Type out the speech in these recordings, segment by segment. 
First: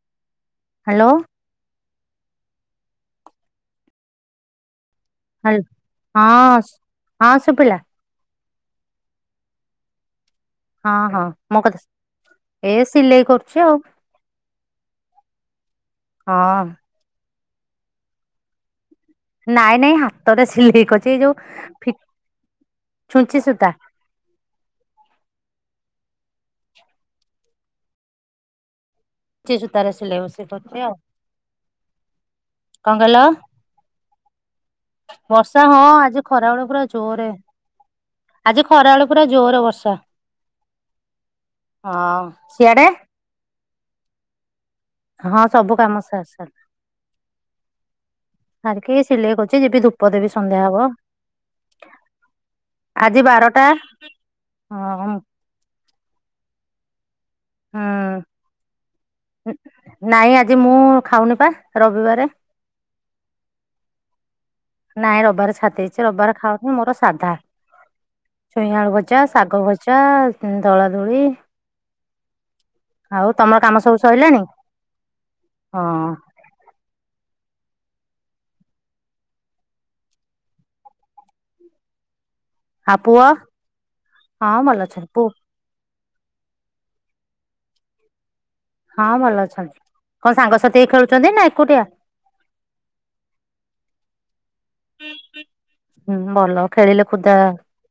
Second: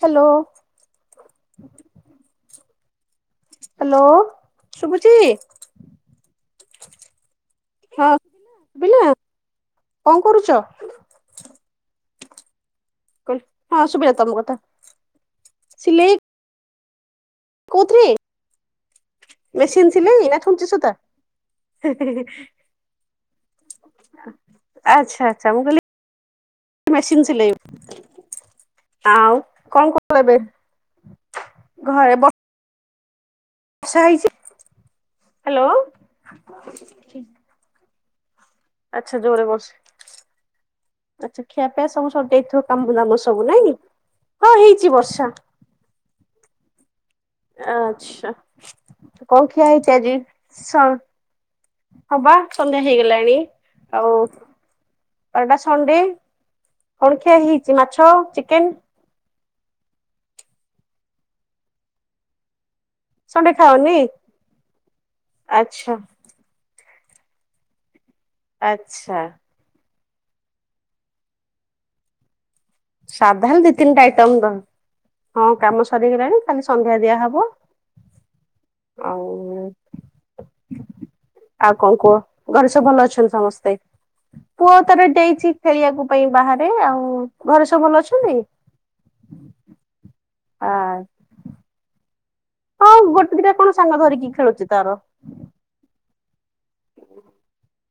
Hello. Hello. Hello. ଶୁଭୁଛି hello ହଁ ହଁ ଶୁଭିଲା ହଁ ଶୁଭିଲା? କଣ କରୁଛ? ହଁ ହଁ ମୋ କଥା ଶୁ ଏ ସିଲେଇ କହିଲି କରୁଛି ଆଉ ହଁ ଶୁଭିଲା ତମ କଥା ହଁ। କୋଉ ଥୀରେ? ନାଇଁ ନାଇଁ ନା ହାତରେ ଛୁଞ୍ଚି ସିଲେଇ ସୂତା? କରୁଛି ଏଇ ଯୋଉ ଫି ଛୁଞ୍ଚି ସୁତା। ଆଚ୍ଛା ଆଚ୍ଛା ମୁଁ କହିଲି ମେସିନ୍ ସିଲେଇ। ଆଉ ଛୁଞ୍ଚି ସୂତାରେ କଣ ସିଲେଇ କରୁଥିଲ ଏବେ ବସେଇ କରୁଛି ଆଉ ଘରେ ବ କଣ କହିଲ, ବର୍ଷା ହ୍ୟାଲୋ ହଁ ଆଜି ଖରା ବେଳ ପୁରା ଜୋରରେ। ଆଜି ଖରାବେଳେ ପୁରା ଜୋରେ ବର୍ଷା। ଆଛା ଖିଆ ପିଆ ସବୁ ହଁ ସରିଯାଇଥିବ ସିଆଡେ କାମ ଦାମ ସବୁ ନାଇଁ? ହଁ ହେଇଛି ବର୍ଷା। ହଁ ସବୁ କାମ ସାର୍ ସାର୍ ଆଚଛା ସାରିକି ସିଲେଇ କଣ କରୁଛି ଖିଆ ଯିବି ହେଇଛି ଧୂପ ଆଜି ଦେବି ସନ୍ଧ୍ୟା ହବ ସ ହବା ସନ୍ଧ୍ୟା ଆଜି ହେଇଗଲାଣି ବାରଟା ଆଉ ହଁ ଆ ଏଟା ସଣ୍ଡେ କଣ ଖିଆ ହେଇଛି ମାଛ, ହୁଁ ଚିକେନ? ନାଇଁ ଆଜି ମୁଁ-ଉ-ଉ ଖାଉନି ପା ରବିବାରେ। ସଣ୍ଡେ ଖାଅନି? ନାଇଁ ରବିବାର ଛାଡି ଆଚ୍ଛା ଦେଇଛି ରବିବାର ଖାଉନି ମୋର ସାଧା। ଛୁଇଁଆଳୁ ଆଚ୍ଛା। ଭଜା, ଶାଗ ଭ ଜା ଉଁ ଦଳା ଦଳି। ଆଉ ତମର ସାଧାରେ ଦି କାମ ସବୁ ତିନିଟା ଆଇଟମ୍ ସରିଲାଣି? ରହେ। ହଁ କାମ ସରିଗଲାଣି। ଖାଲି ସନ୍ଧ୍ୟା ଦିଆ ହବ। ଆଉ-ଉ-ଉ ଆଉ କଣ କୁହ, ଘରେ ସବୁ ଆଉ ଭଲ ପୁଅ ଅଛନ୍ତି ସମସ୍ତେ? ହଁ ଭଲ ପୁଅ ଅଛନ୍ତି ତାର ପୁ ଡେଇଛି ଖେଳିବାକୁ ପାଇଁ ବାହାରେ ଆଉ-ଉ-ଉ। ଘରେ ସବୁ ଭଲ ଅଛନ୍ତି? ହଁ ଭଲ ଅଛନ୍ତି କଣ ଆ ସାଙ୍ଗସାଥି ହେଇ ଖେଳୁଛନ୍ତି ନା ଏକୁଟିଆ? ହଁ ଗୋଟେ ଦିଟା କଣ ସାଙ୍ଗ ଧରିକି ଖେଳୁଛି ତାର। ହୁଁ ଭଲ ଖେଳିଲେ ଖୁଦା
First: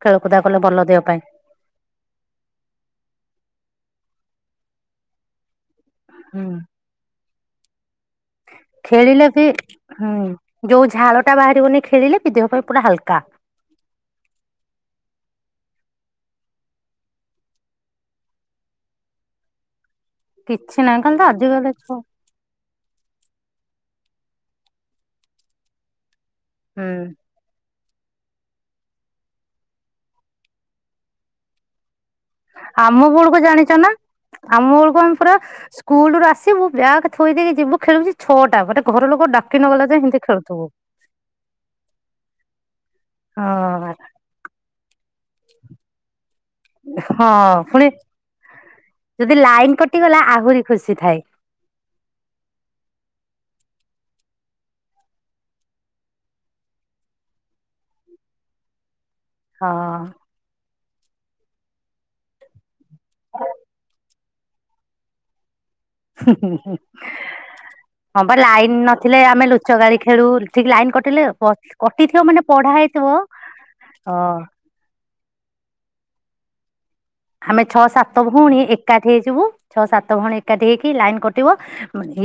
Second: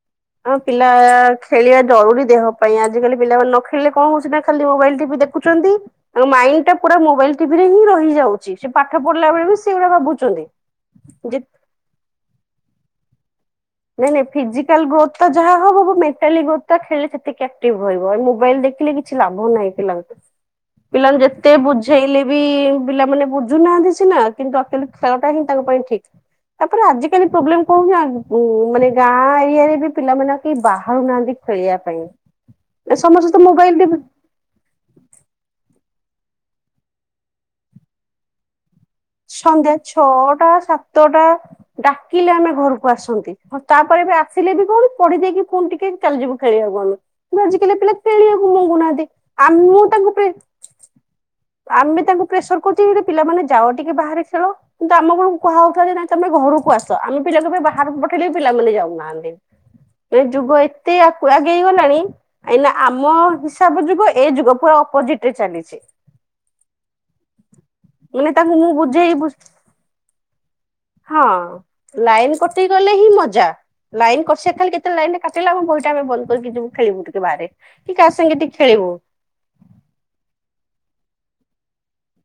ଖେଳକୁୁଦା ଆମ କଲେ ଭଲ ପିଲା ଦେହ ପାଇଁ। ଖେଳିବା ଜରୁରୀ ଦେହ ପାଇଁ ଆଜିକାଲି ପିଲାମାନେ ନ ଖେଳିଲେ କଣ ହଉଛି ନା ଖାଲି ମୋବାଇଲ ଟିବି ଦେଖୁଛନ୍ତି। ଆଉ ହୁଁ ମାଇଣ୍ଡ ଟା ପୁରା ମୋବାଇଲ ଟିଭି ରେ ହିଁ ରହିଯାଉ। ଖେଳିଲେ ବି ହୁଁ ଯୋଉ ଝାଳ ଟା ଯେ ବାହାରିବନି ଖେଳିଲେ ବି ଦେହ ପାଇଁ ପୁରା ହାଲକା। ନାଇଁ ନାଇ ଫିଜିକାଲ ଗ୍ରୋଥଟା ଯାହା ହବ ବ ମେଣ୍ଟାଲି ଗ୍ରୋଥଟା ଖେଳିଲେ ସେତିକି ଆକ୍ଟିଭ ରହିବ ଏ ମୋବାଇଲ ଦେଖିଲେ କି କିଛି ଲାଭ ନାହିଁ ପିଲାଙ୍କୁ। କିଛି ନାହିଁ ଖାଲି ତ ପିଲାଙ୍କୁ ଯେତେ ଆଜିକାଲି ଛୁଆ ବୁଝେଇଲେ ବି-ଇ-ଇ ପିଲାମାନେ ବୁଝୁନାହାନ୍ତି ସିନା କିନ୍ତୁ ଆକ୍ଚୁଆଲୀ ଖେଳଟା ହିଁ ତାଙ୍କ ପାଇଁ ଠିକ। ତାପରେ ହୁଁ ଆଜିକାଲି ପ୍ରୋବ୍ଲେମ୍ କଣ କି ଆ ଉଁ-ଉ ମାନେ ଗାଁ ଏରିଆରେ ବି ପିଲାମାନେ ଆଉ କେହି ବାହାରୁ ନାହାନ୍ତି ଖେଳିବା ପାଇଁ। ଆମ ସମସ୍ତେ ବେଳକୁ ତ ଜାଣିଛ ନା ମୋବାଇଲ ଆମ ବେଳକୁ ଆମେ ପୁରା ସ୍କୁଲୁରୁ ଆସିବୁ ବ୍ୟାଗ ଥୋଇ ଦେଇକି ଯିବୁ ଖେଳିବୁ ଯେ ଛଅଟା ମାନେ ସନ୍ଧ୍ୟା ଛଅଟା ସାତଟା ଡାକିଲେ ଆମେ ଘରକୁ ଆସନ୍ତି ହଁ ତାପରେ ଏବେ ଆସିଲେ ବି କଣ ପଢି ଦେଇକି ପୁଣି ଟିକେ ଚାଲି ଯିବୁ ଖେଳିବାକୁ ଆମେ କିନ୍ତୁ ହଁ ଆଜିିକାଲି ପୁଣି ପିଲା ଖେଳିବାକୁ ମଙ୍ଗୁନାହାନ୍ତି ଯଦି ଆମ ଲାଇନ ମୁଁ ତାଙ୍କୁ କଟିଗଲା ପ୍ରେ ଆହୁରି ଖୁସି ଥାଏ। ଆମେ ତାଙ୍କୁ ପ୍ରେସର କରୁଛେ କି କିରେ ପିଲାମାନେ ଯାଅ ଟିକେ ବାହାରେ ଖେଳ। କିନ୍ତୁ ଆମ କଣଙ୍କୁ କୁହାଯାଉଥିଲା ଯେ ନାଇଁ ତମେ ଘରକୁ ଆସ ଆମେ ପିଲାକୁ ବି ବାହାରକୁ ପଠେଇଲେ ବି ପିଲାମାନେ ଯାଉନାହାନ୍ତି। ହଁ-ଅ। ଏ ଯୁଗ ଏତେ ଆଗ୍ ଆଗେଇ ଗଲାଣି ଏଇନା ଆମ ହିସାବ ଯୁଗ ଏଇ ଯୁଗ ପୁରା ଅପୋଜିଟ ରେ ଚାଲିଛି। ହୁଁ ହୁଁ। ହଁ ମାନେ ବା ତାଙ୍କୁ ମୁଁ ଲାଇନ ନଥିଲେ ବୁଝେଇ ଆମେ ଲୁଚ କାଳି ଖେଳୁ ଠିକ ଲାଇନ କଟିଲେ କ କଟିଥିବ ମାନେ କଟି ପଢା ଗଲେ ହେଇଥିବ ହିଁ ମଜା ଲାଇନ ହଁ କସ ଖାଲି କେତେ ଲାଇନରେ କଟିଲା ଆମ ବହିଟା ଆମେ ବନ୍ଦ କରିକି ଯିବୁ ଖେଳିବୁ ଟିକେ। ବାହାରେ ଆମେ ଛଅ କି କାହା ସାତ ସାଙ୍ଗେ ଟିକେ ଭଉଣୀ ଖେଳିବୁ ଏକାଠି ହେଇଯିବୁ। ଛଅ ସାତ ଭଉଣୀ ଏକାଠି ହେଇକି ଲାଇନ କଟିବ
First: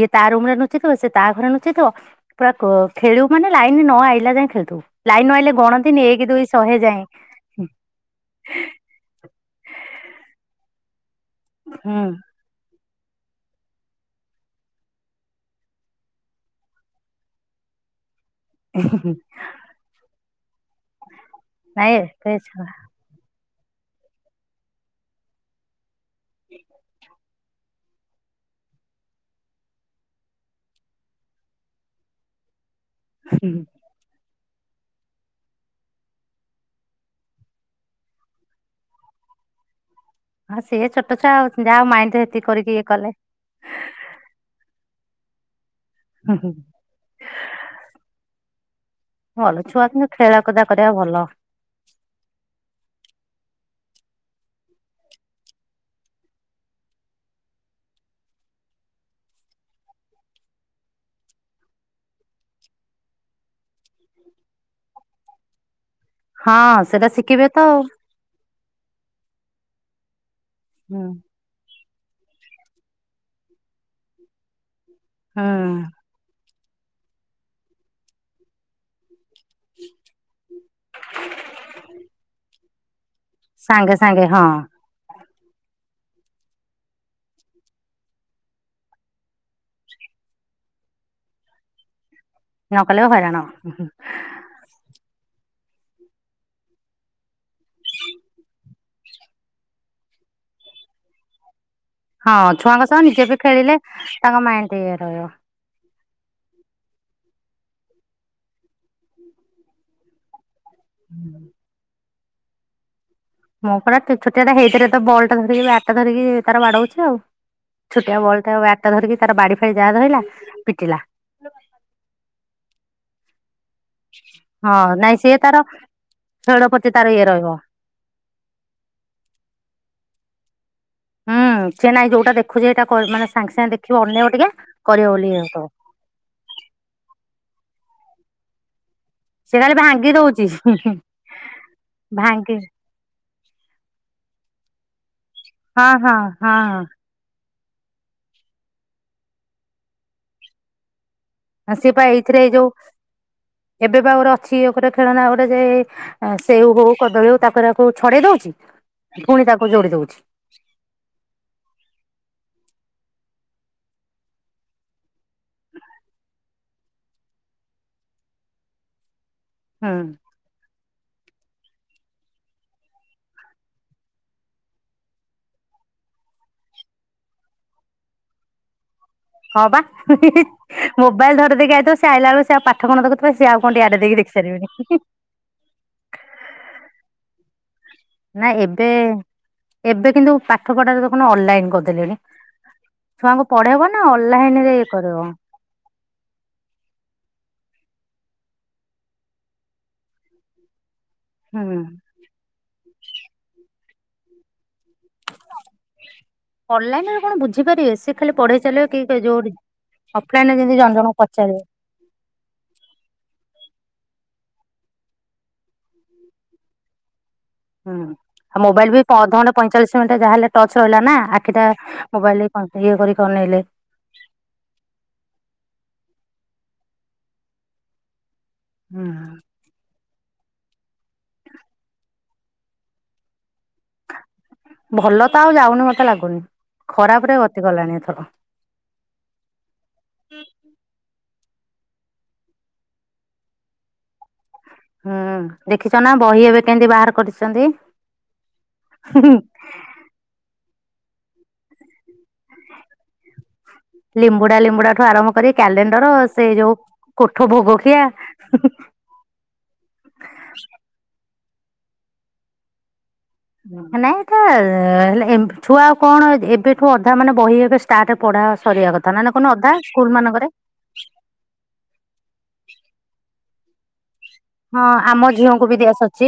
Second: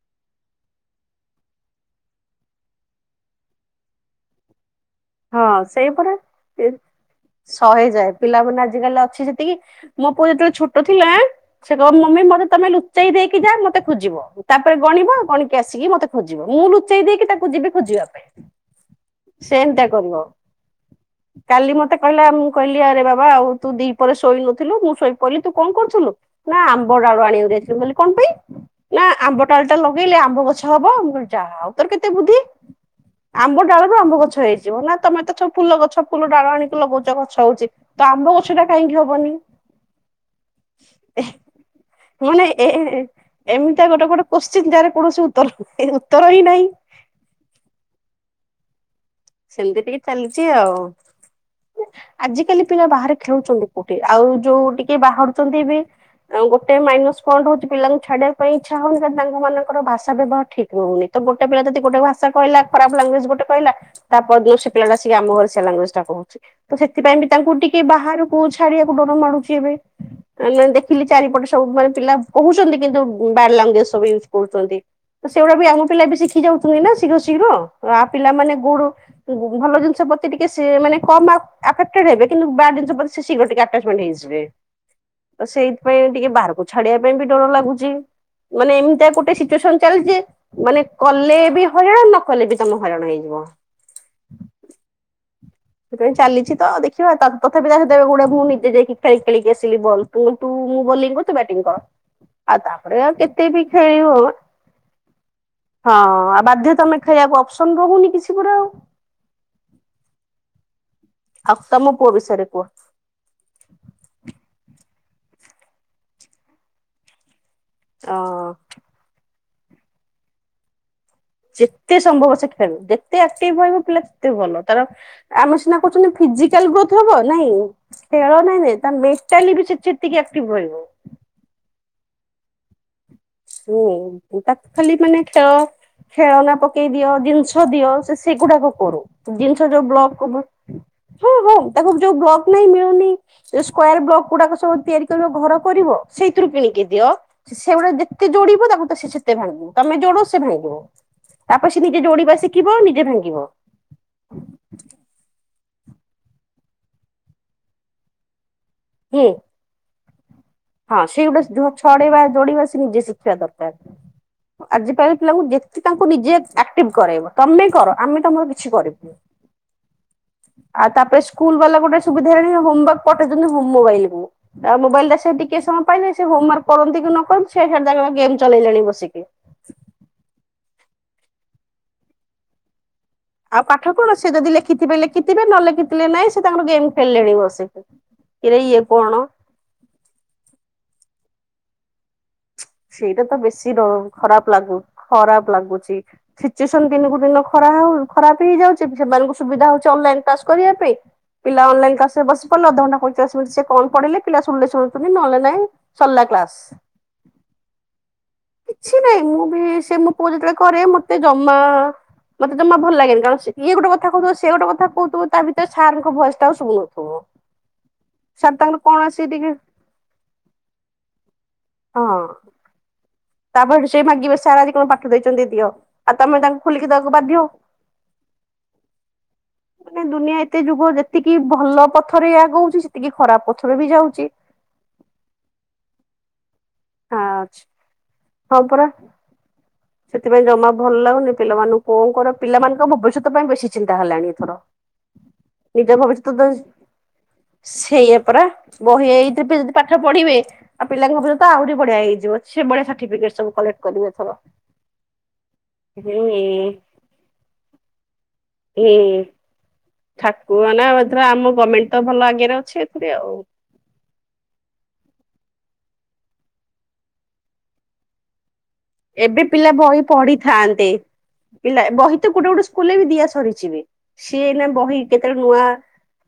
ଇଏ ତା ରୁମ ରେ ନୁଚିଥିବ ସେ ତା ଘରେ ନୁଚିଥିବ ପୁରା କ ଖେଳିବୁ ମାନେ ଲାଇନ ନ ଆଇଲା ଯାଏଁ ଖେଳୁୁଥିବୁ ଲାଇନ ନ ଆଇଲେ ଗଣତିନି ଏକ ଦୁଇ ଶହେ ଯାଏଁ। ଶହେଯାଏ ପିଲାମାନେ ଆଜି କାଲି ଅଛି ସେତିକି ମୋ ପୁଅ ଯେତେବେଳେ ଛୋଟ ଥିଲାଁ ସେ କହେ ହୁଁ ମମି ମତେ ତମେ ଲୁଚେଇ ଦେଇକି ଯା ମତେ ଖୋଜିବ। ତାପରେ ଗଣିବ ଗଣିକି ଆସିକି ମତେ ଖୋଜିବ ମୁଁ ଲୁଚେଇ ଦେଇକି ତାକୁ ଯିବି ଖୋଜିବା ପାଇଁ। ଉ ହ ହ। ସେମିତିଆ କରିବ, କାଲି ନାଇଁ ମତେ କହିଲା ଏବେ ମୁଁ ଛୁଆ କହିଲି ଆରେ ବାବା ଆଉ ତୁ ଦି ପହରେ ଶୋଇ ନଥିଲୁ ମୁଁ ଶୋଇ ପଡିଲି ତୁ କଣ କରୁଥିଲୁ ନା ଆମ୍ବ ଡାଳ ଆଣିବାକୁ ଯାଇଥିଲି। ମୁ କହିଲି କଣ ପାଇଁ? ନା ଆମ୍ବ ଟାଳ ଟା ଲଗେଇଲେ ଆମ୍ବ ଗଛ ହବ ମୁ ଯାହା ଆଉ ତୋର କେତେ ବୁଦ୍ଧି। ହୁଁ। ଆମ୍ବ ଡାଳରୁ ଆମ୍ବ ଗଛ ହେଇଯିବ। ନା ତମେ ତ ସବୁ ଫୁଲ ଗଛ ଫୁଲ ଡାଳ ଆଣିକି ଲଗଉଛ ଗଛ ହଉଛି। ତ ଆମ୍ବ ଗଛ ଟା କାହିଁକି ହବନି। ହଁ ସିଏ ଛୋଟ ଛୁଆ ଆଉ ଯାହାଉ ମାଇଣ୍ଡ ମାନେ ଏତିକି ଏ କରିକି ଇଏ କଲେ। ଏମିତିଆ ଗୋଟେ ଗୋଟେ କୋଶ୍ଚିନ୍ ଯାର କୌଣସି ଉତ୍ତର ଉତ୍ତର ହୁଁ ହିଁ ହୁଁ। ନାହିଁ। ଭଲ ସେମିତି ଛୁଆ ଟିକେ କିନ୍ତୁ ଚାଲିଛି ଖେଳାକୁଦା ଆଉ। କରିବା ଭଲ ଆଜିକାଲି ପିଲା ବାହାରେ ଖେଳୁଛନ୍ତି କୋଉଠି, ଆଉ ଯୋଉ ଟିକେ ବାହାରୁଛନ୍ତି ବି ଆଉ ଗୋଟେ ମାଇନସ୍ ପଏଣ୍ଟ୍ ହଉଛି ପିଲାଙ୍କୁ ଛାଡିବା ପାଇଁ ଇଚ୍ଛା ହଉନି କାରଣ ତାଙ୍କ ମାନଙ୍କର ଭାଷା ବ୍ୟବହାର ଠିକ୍ ରହୁନି। ତ ଗୋଟ ପିଲା ଯଦି ଗୋଟୋ ଭାଷା କହିଲା ଖରାପ ଲାଙ୍ଗୁଏଜ୍ ଗୋଟେ କହିଲା ତାପରେ ସେ ପିଲାଟା ଆସିକି ଆମ ଘରେ ସେ ଲାଙ୍ଗୁଏଜ ଟା କହୁଛି ହଁ ତ ସେଟା ସେଥିପାଇ ବି ଶିଖିବେ ତାଙ୍କୁ ତ ଆଉ ଟିକେ ବାହାରୁ କୁ ଛାଡିବାକୁ ଡର ମାଡୁଛି ଏବେ। ଆ ନା ହୁଁ ଦେଖିଲି ଚାରିପଟେ ସବୁ ମାନେ ପିଲା କହୁଛନ୍ତି କିନ୍ତୁ ବ୍ୟାଡ୍ ଲାଙ୍ଗୁଏଜ ସବୁ ୟୁଜ କରୁଛନ୍ତି ହୁଁ ସେଗୁଡା ବି ଆମ ପିଲା ବି ସିଖ୍ ହିଯାଉଥୁଲେ ନା ଶୀଘ୍ର ଶୀଘ୍ର ଆ ପିଲାମାନେ ଗୁଡ଼୍ ତୁ ଯିଦି ଭଲ ଜିନିଷ ପ୍ରତି ଟିକେ ସେ ମାନେ କମ ଆ ଆଫେକ୍ଟେଡ଼ ହେବେ କିନ୍ତୁ ବ୍ୟାଡ଼୍ ଜିନିଷ ପ୍ରତି ସେ ଶୀଘ୍ର ଟିକେ ସାଙ୍ଗେ ଆଟାଚମେଣ୍ଟ୍ ସାଙ୍ଗେ ହେଇଯିବେ। ହଁ ତ ସେଇଥିପାଇଁ ଟିକେ ବାହାରୁକୁ ଛାଡ଼ିବା ପାଇଁ ବି ଡର ଲାଗୁଚି। ମାନେ ଏମିତିଆ ଗୋଟେ ସିଚୁଏସନ୍ ଚାଲିଚି ମାନେ କଲେ ବି ହଇରାଣ ନ କଲେ ବି ନ ତମ କଲେ ହଇରାଣ ହେଇଯିବ। ସେଥିପାଇଁ ଚାଲିଛି ତ ଦେଖିବା ତା ତଥାପି ତା ଏବେ ଗୋଡ଼େ ମୁଁ ନିଜେ ଯାଇକି ଖେଳ ଖେଳିକି ଆସିଲି ବଲ୍। ତୁ ତୁ ମୁଁ ବୋଲିଂ କରୁ ତୁ ବ୍ୟାଟିଂ କର। ହଁ ଆଉ ଛୁଆଙ୍କ ତାପରେ ସହ ଆଉ ନିଜେ ବି କେତେ ଖେଳିଲେ ଖେଳିବ ତାଙ୍କ ମାଇଣ୍ଡ୍ ଇଏ ରହିବ। ହଁ ଆଉ ବାଧ୍ୟ ତମେ ଖେଳିବାକୁ ଅପ୍ସନ୍ ରହୁନି କିଛି ପରା ଆଉ। ହୁଁ। ଆଉ ତମ ପୁଅ ବିଷୟରେ କୁହ। ମୋ ପୁଅଟା ତେ ଛୋଟିଆଟା ହେଇଥେରେ ତ ବଲ୍ ଟା ଧରିକି ବ୍ୟାଟ୍ ଟା ଧରିକି ହେ ତାର ବାଡ଼ଉଚୀ ଆଉ। ଅ ଛୋଟିଆ ବଲ୍ ଟା ଆଉ ବ୍ୟାଟ୍ ଟା ଧରିକି ତାର ବାଡ଼ି ଫାଡ଼ି ଯାହା ଧଇଲା ପିଟିଲା। ଯେତେ ସମ୍ଭବ ସେ ଖେଳୁ ଯେତେ ଆକ୍ଟିଭ୍ ରହିବ ପିଲା ସେତେ ଭଲ ହଁ ତାର ନାଇଁ ସିଏ ତାର ଆମେ ସିନା କହୁଚନ୍ତି ଖେଳ ଫିଜିକାଲ୍ ପ୍ରତି ଗ୍ରୋଥ୍ ତାର ହବ ଇଏ ରହିବ। ନାଇଁ ଖେଳ ନାଇଁ ନାଇଁ ତା ମେଟାଲି ବି ସେ ସେତିକି ଆକ୍ଟିଭ୍ ରହିବ। ହୁଁ ସେ ନାଇଁ ଯୋଉଟା ଦେଖୁଚି ହେଇଟା କ ମାନେ ସାଙ୍ଗେ ସାଙ୍ଗେ ହୁଁ ଦେଖିବ ଅନେଇବ ଉଁ ଟିକେ ତାକୁ ଖାଲି କରିବ ମାନେ ବୋଲି ଇଏ ଖେଳ ହଉଥିବ। ଖେଳନା ପକେଇ ଦିଅ ଜିନିଷ ଦିଅ ସେ ସେଗୁଡ଼ାକ କରୁ। ସେ ଜିନିଷ ଖାଲି ଯୋଉ ଭାଙ୍ଗି ବ୍ଲକ୍ କୁ ବୁ ଦଉଛି ହୁଁ ହୁଁ ତାକୁ ଯୋଉ ବ୍ଲକ୍ ଭାଙ୍ଗି ନାଇଁ ମିଳୁନି ସେ ସ୍କୋୟାର୍ ବ୍ଲକ ଗୁଡ଼ାକ ସବୁ ତିଆରି କରିବ ଘର କରିବ ହଁ ହଁ ସେଇଥୁରୁ କିଣିକି ହଁ ଦିଅ ସେଉଡ଼ା ଯେ ତେ ଯୋଡ଼ିବ ତାକୁ ତ ସେ ସେତେ ଭାଙ୍ଗିବ ତମେ ଯୋଡ଼ୁ ସେ ଭାଙ୍ଗିବ। ତାପରେ ସେ ସିଏ ନିଜେ ପା ଯୋଡ଼ିବା ଏଇଥିରେ ଏଇ ଯୋଉ ଶିକିବ ନିଜେ ଭାଙ୍ଗିବ। ଏବେ ପା ଗୁରେ ଅଛି ଓପରେ ଖେଳନା ଓଡ଼େ ଯେ ଏଁ ସେଉ ହଉ କଦଳୀ ହଉ ତାକୁ ରାକୁ ଛଡ଼େଇ ଦଉଛି ହୁଁ। ଫୁଣି ତାକୁ ଯୋଡ଼ି ଦଉଛି। ହଁ ସିଏ ଗୋଟେ ଯୋଉ ଛଡ଼େଇବା ଯୋଡ଼ିବା ସିଏ ନିଜେ ଶିଖିବା ଦରକାର। ଆଜି ପାଇଁ ପିଲାଙ୍କୁ ଯେତେ ତାଙ୍କୁ ନିଜେ ଆକ୍ଟିଭ୍ କରେଇବ ତମେ କର ଆମେ ତମର କିଛି କରିବୁନି। ହଁ। ଆଉ ତାପରେ ସ୍କୁଲ୍ ବାଲା ଗୋଟେ ସୁବିଧା ହେୟାଣି ହୋମୱାକ୍ ପଠେଇଦୋଉଚନ୍ତି ହୋ ମୋବାଇଲ୍ କୁ। ଆଉ ମୋବାଇଲ୍ ଟା ସେ ଟିକେ ସମୟ ପାଇଲେ ସେ ହୋମୱାର୍କ କରନ୍ତି କି ନ କର ସେ ହେଣେ ତାଙ୍କର ଗେମ୍ ଚଲେଇଲେଣି ବସିକି। ହଁ ପା ମୋବାଇଲ୍ ଧରେଇଦେଇକି ଆଇଥିବ ସେ ଆଇଲା ଅଳୁ ସେ ଆଉ ପା ଠ କଣ ଦେଖଥୁବେ ସିଏ ଆଉ କଣ ଟିକେ ଆଡ଼େଇ ଦେଇକି ଦେଖିସାରିବେଣି। ଥିବେ ନ ଲେଖିଥିଲେ ନାଇଁ ସେ ତାଙ୍କର ଗେମ୍ ଖେଳିଲେଣି ବସିକି। ନାଁ କିରେ ଇଏ ଏବେ କଣ ଏବେ କିନ୍ତୁ ପାଠ ପଢ଼ାରେ ଦେଖୁନ ଅନଲାଇନ୍ କରିଦେଲେଣି। ସେଇଟା ତ ଛୁଆଙ୍କୁ ବେଶୀ ର ପଢେଇବ ନା ଖରାପ ଅନଲାଇନ ରେ ଲାଗୁ ଇଏ କରିବ ଖରାପ ଲାଗୁଚି। ସିଚୁଏସନ୍ ଦିନୁକୁ ଦିନ ଖରା ହୋଉ ଖରାପ ହେଇଯାଉଚି ସେମାନଙ୍କୁ ସୁବିଧା ହଉଚି ଅନଲାଇନ୍ କ୍ଲାସ୍ କରିବା ପାଇଁ। ପିଲା ହୁଁ ଅନଲାଇନ୍ କ୍ଲାସ୍ ରେ ବସି ପଡ଼ଲା ଅଧଘଣ୍ଟା ପଇଁଚାଳିଶ ମିଣ୍ଟି ସିଏ କଣ ପଢ଼େଇଲେ ପିଲା ଶୁଣିଲେ ଶୁ ତୁନି ନଲେ ନାଇଁ ସରଲା କ୍ଲାସ୍। ଅନଲାଇନ ରେ କଣ ବୁଝି ପାରିବେ ସେ ଖାଲି ପଢେଇ ଚାଲିବ କିଛି ନାଇଁ କି ଯୋଉ ମୁଁ ବି ସେ ମୋ ପୁଅ ଯେତୋଳେ ଅଫଲାଇନରେ ଯେମିତି କରେ ଜଣ ଜଣଙ୍କୁ ମତେ ଜମା ପଚାରିବେ ମତେ ଜମା ଭଲ ଲାଗେନି କାଣ ସେ ଇଏ ଗୋଟେ କଥା କହୁଥିବ ସିଏ ଗୋଟ କଥା କହୁଥିବ ତା ଭିତରେ ସାର୍ ଙ୍କ ଭଏସ୍ ଟା ଉ ଶୁବୁ ନଥୁବ। [inaudible] ହୁଁ ଆଉ ମୋବାଇଲ୍ ବି ପ ଅଧଘଣ୍ଟେ ପଇଁଚାଳିଶ ମିଣ୍ଟି ଯାହା ହେଲେ ଟଚ୍ ରହିଲା ନାଁ ଆଖିଟା ହଁ ମୋବାଇଲ୍ ଅର ଇଏ କରିକି ନେଇଲେ। ତାପରେ ସେ ମାଗିବେ ସାର୍ ଆଜି କଣ ପାଠ ଦେଇଚନ୍ତି ଦିଅ ଆଉ ତମେ ତାଙ୍କୁ ଖୋଲିକି ଦବାକୁ ବାଧ୍ୟ। ହୁଁ ଆ। ନାଇଁ ଦୁନିଆ ଏତେ ଯୁଗ ଯେତିକି ଭଲ ପଥରେ ଆଗଉଚି ସେତିକି ଖରାପ ପଥରରେ ବି ଯାଉଚି। ଭଲ ତ ଆଉ ଯାଉନି ମତେ ଲାଗୁନି ଖରାପରେ ଗତି କଲାଣି ଏଥର। ହଁ ପରା। ସେଥିପାଇଁ ଜମା ଭଲ ଲାଗୁନି ପିଲାମାନଙ୍କୁ କଣ କର ପିଲାମାନଙ୍କ ଭବିଷ୍ୟତ ପାଇଁ ବେଶୀ ଚିନ୍ତା ହେଲାଣି ଏଥର। ହୁଁ ନିଜ ଦେଖିଛ ନା ଭବିଷ୍ୟ ବହି ତ ଏବେ କେମିତି ବାହାର କରିଛନ୍ତି ସେଇଆ ପରା ବହି ହୁଁ ହୁଁ ଏଇଥି ପି ପାଠ ପଢିବେ ଆଉ ପିଲାଙ୍କ ଭବିଷତ ଆହୁରି ବଢିଆ ହେଇଯିବ ସେ ବଢିଆ ସଟିଫିକେଟ ସବୁ କଲେକ୍ଟ କରିବେ ଏଥର। ଲିମ୍ବୁଡା ଲିମ୍ବୁଡା ଠୁ ଆରମ୍ଭ କରି କ୍ୟାଲେଣ୍ଡର ସେ ଯୋଉ ହୁଁ କୋଠ ଭୋଗଖିଆ। ହୁଁ ହୁଁ [unintelligible] ଠାକୁର ନା ଏଥର ଆମ ଗମେଣ୍ଟ ତ ଭଲ ଆଗରେ ଅଛି ଏଥିରେ ଆଉ। ନାଇଁଏଟା ହେଲେ ଛୁଆ ଆଉ କଣ ଏବେଠୁ ଅଧା ମାନେ ବହି ଏବେ ଷ୍ଟାର୍ଟ ପଢା ସରିବା କଥ ଏବେ ପିଲା ବହି ପଢିଥାନ୍ତେ ପିଲା ବହି ତ ଗୋଟେ ଗୋଟେ ସ୍କୁଲରେ ବି ଦିଆ ସରିଛି। ବି ସିଏଇନା ହଁ ବହି ଆମ କେତେବେଳେ ଝିଅଙ୍କୁ ନୂଆ ବି ଦିଆ ସରିଛି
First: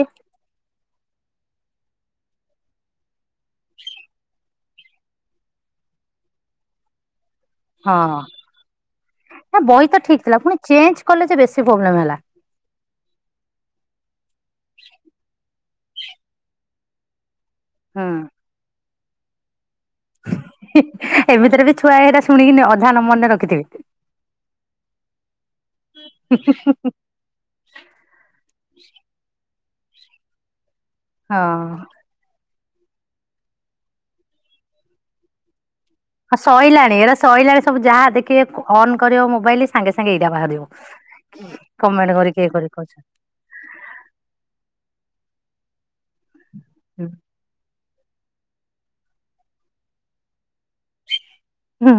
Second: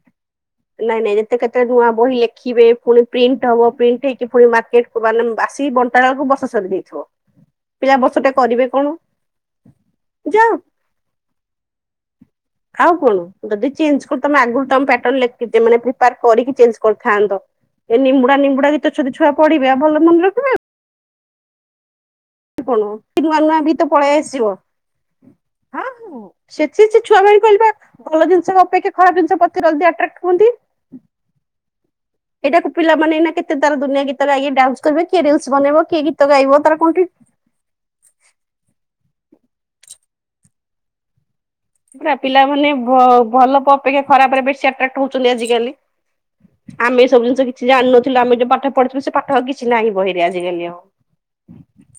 ନାଇଁ ନାଇଁ ଯେତେ କେତେ ନୂଆ ବହିି ଲେଖିବେ ଫୁଣି ପ୍ରିଣ୍ଟ ହବ ପ୍ରିଣ୍ଟ ହେଇକି ପୁଣି ମାର୍କେଟ [unintelligible] ଆସିକି ବଣ୍ଟା ହେବାକୁ ବସ ସରି ଯାଇଥିବ। ପିଲା ହଁ ବର୍ଷଟେ କରିବେ କଣ? ନା ବହି ତ ଠିକ ଥିଲା ଯାଅ ପୁଣି ଚେଞ୍ଜ କଲେ ଯେ ବେଶୀ ପ୍ରୋବ୍ଲେମ ହେଲା। ଆଉ କଣ ଯଦି ଚେଞ୍ଜ ତମେ ଆଗରୁ ତମେ ପାଟର୍ନ ଲେଖି ମାନେ ପ୍ରିପାର କରିକି ଚେଞ୍ଜ କରିଥାନ୍ତ। ଏ ହୁଁ ନିମୁଡ଼ା ନିମୁଡ଼ା ଗୀତ ଛୋଟଛୁଆ ପଢିବେ ଆ ଭଲମନେ ରଖିବେ। ଏ ମିତିରେ ବି ଛୁଆ ଏରା ଶୁଣିକିନି କଣ ଅଧା ନ ମନେ ନୂଆ ନୂଆ ଗୀତ ରଖିଥିବେ। ପଳେଇ ଆସିବ। ହ ହ। ସେଥି ସେ ଛୁଆ ମ କହିବା ଭଲ ଜିନିଷ ଅପେକ୍ଷା ଖରାପ ଜିନିଷ [unintelligible] ଅକ୍ଟ୍ରଟ ହୁଅନ୍ତେ। ହଁ। ଏଇଟା ପିଲମାନେ ନା କେତେ ତାର ଦୁନିଆଁ ଗୀତ ଲାଗି ଡାନ୍ସ କରିବ କିଏ ରିଲସ ବନେଇବ କିଏ ରି ହଁ ଶଇଲାଣି ଏରା ଶଇଲାଣି। ସବୁ ଯାହା ଦେଖିବେ ଅନ୍ କରିବ ମୋବାଇଲ ସାଙ୍ଗେ ସାଙ୍ଗେ ଏଇଟା ବାହାରିବ। ପୁରା କମେଣ୍ଟ କରି କିଏ କରି ପିଲାମାନେ ଭ କହୁଛନ୍ତି ଭଲ ଅପେକ୍ଷା ଖରାପରେ ବେଶୀ ଆଟ୍ରାକ୍ଟ ହଉଛନ୍ତି ଆଜିକାଲି ଆମେ ସବୁ ଏ ଜିନିଷ କିଛି ଜାଣିନୁ। ଥିଲ ଆମେ ଯୋଉ ପାଠ ପଢିଥିଲୁ ସେ ପାଠ ଆଉ କିଛି ନାହିଁ ବହିରେ ଆଜିକାଲି ଆଉ। ହଁ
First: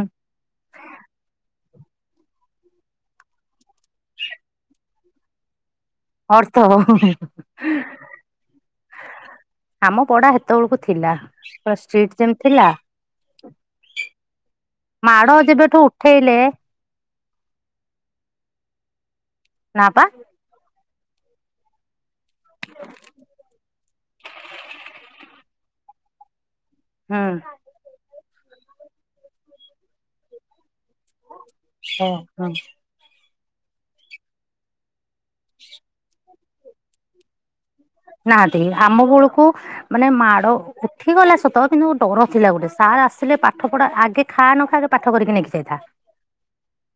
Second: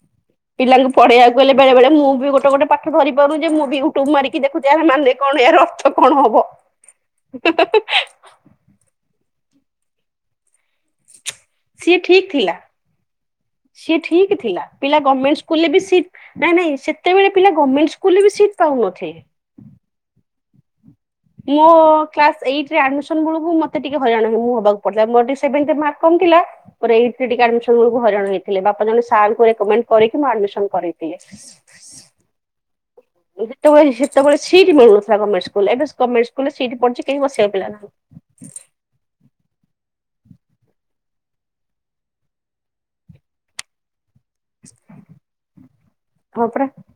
ପିଲାଙ୍କୁ ପଢେଇଆକୁ ହେଲେ ବେଳେ ବେଳେ ମୁଁ ବି ଗୋଟେ ଗୋଟ ପାଠ ଧରି ପାରୁନି ଯେ ମୁଁ ବି ୟୁଟୁବ ମାରି ଦେଖୁଛି ଆର ମାନେ କଣ ଏହାର ଅର୍ଥ କଣ ହବ। ଅର୍ଥ ଆମ ପଢା ହେତବେଳକୁ ଥିଲା ପୁରା ସିଏ ଷ୍ଟିଟ ଠିକ ଯେମତି ଥିଲା। ସିଏ ଠିକ ଥିଲା ପିଲା ମାଡ ଗମେଣ୍ଟ ସ୍କୁଲରେ ଯେବେଠୁ ବି ସି ଉଠେଇଲେ ନାଇଁ ନାଇଁ ସେତେବେଳେ ପିଲା ଗମେଣ୍ଟ ସ୍କୁଲରେ ବି ସିଟ୍ ପାଉନଥି ନା ପା। ମୁ କ୍ଲାସ ଏଇଟି ରେ ଆଡମିଶନ୍ ମତେ ଟିକେ ହଇରାଣ ହବାକୁ ପଡିଥିଲା ମୋର ମାର୍କ କମ ଥିଲା। ମୁ ଏଇଟ ହୁଁ ରେ ଟିକେ ଆଡମିଶନ୍ ବୋଲୁକୁ ହଇରାଣ ହେଇଥିଲି ବାପା ଜଣେ ସାର ଙ୍କୁ କହିକି ଆଡ଼ମିସନ କରିଥିଲେ। ହଁ ହୁଁ ଯେତେବେଳେ ସେତବେଳେ ସିଟ ମିଳୁନଥିଲା ଗମେଣ୍ଟ ସ୍କୁଲ ଏବେ ସବୁ ଗମେଣ୍ଟ ସ୍କୁଲରେ ସିଟ ପଢିଚି କେହି ବସିବାକୁ ପିଲାନାହାନ୍ତି ନାହାନ୍ତି ଆମ ବେଳକୁ ମାନେ ମାଡ ଉଠି ଗଲା ସତ କିନ୍ତୁ ଡର ଥିଲା ଗୋଟେ ସାର୍ ଆସିଲେ ପାଠ ପଢା ଆଗେ ଖା ନଖା ଆଗ ପାଠ କରିକି ନେଇକି ଯାଇଥା [unintelligible]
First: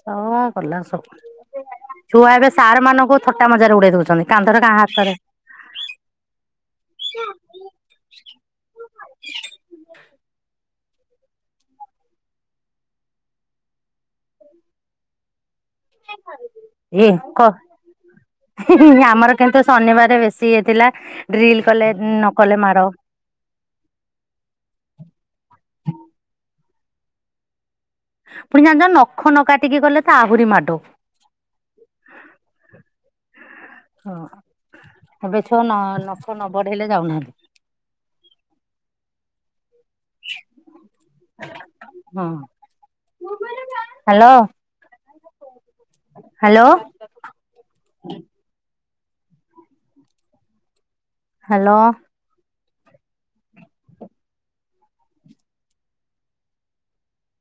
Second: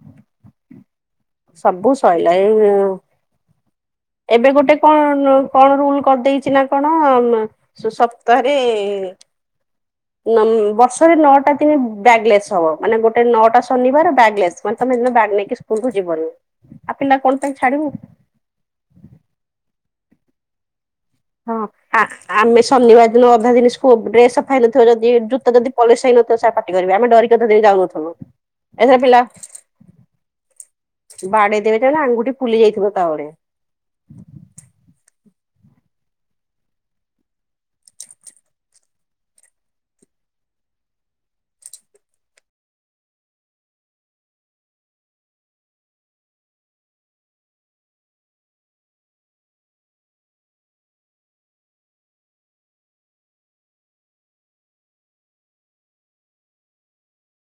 ସ କଲା ସବୁ [unintelligible] ସବୁ ସଇଲା ଛୁଆ ଏ ଏବେ ସାର ମାନଙ୍କୁ ଥଟା ମଜାରେ ଉଡେଇ ଦଉଛନ୍ତି ଏବେ କାନ୍ଧର ଗୋଟେ କାହା ହାତରେ କଣ କଣ ରୁଲ କରିଦେଇଛି ନା କଣ ମା ସପ୍ତାହରେ ନମ ବର୍ଷରେ ନଅଟା ଦିନି ବ୍ୟାଗଲେସ୍ ହବ ମାନେ ଗୋଟେ ନଅଟା ଶନିବାର ବ୍ୟାଗଲେସ୍ ମାନେ ତମେ ହେଦିନ ବ୍ୟାଗ ନେଇକି ସ୍କୁଲକୁ ଯିବନି ଆଉ ପିଲା କଣ ପାଇଁ ଛାଡିବୁ। ହୁଁ ହୁଁ ଆମର କିନ୍ତୁ ଶନିବାର ବେଶୀ ଇଏ ଥିଲା ଡ୍ରିଲ କଲେ ନ କଲେ ମାଡ଼। ଦ ଅଧା ଦିନ ଡ୍ରେସ ସଫା ହେଇନଥିବ ଯଦି ଜୋତା ପଲିସ ହେଇନଥିବ ସାର୍ ପାଟି କରିବେ ଆମେ ଡ଼ରିକି ଯାଉନଥିଲୁ। ପୁଣି ଜାଣିଛ ଏଥିରେ ନଖ ନ କାଟିକି ଗଲେ ତ ଆହୁରି ମାଡ। ବାଡ଼େଇ ଦେବେ ଯେ ଆଙ୍ଗୁଠି ଫୁଲି ଯାଇଥିବ ଏକାବେଳେ। ହଁ ଏବେ ଛୁଅ ନ-ନଖ ନ ବଢ଼େଇଲେ ଯାଉନାହାନ୍ତି। ହଁ ହ୍ୟାଲୋ ହ୍ୟାଲୋ। ହ୍ୟାଲୋ।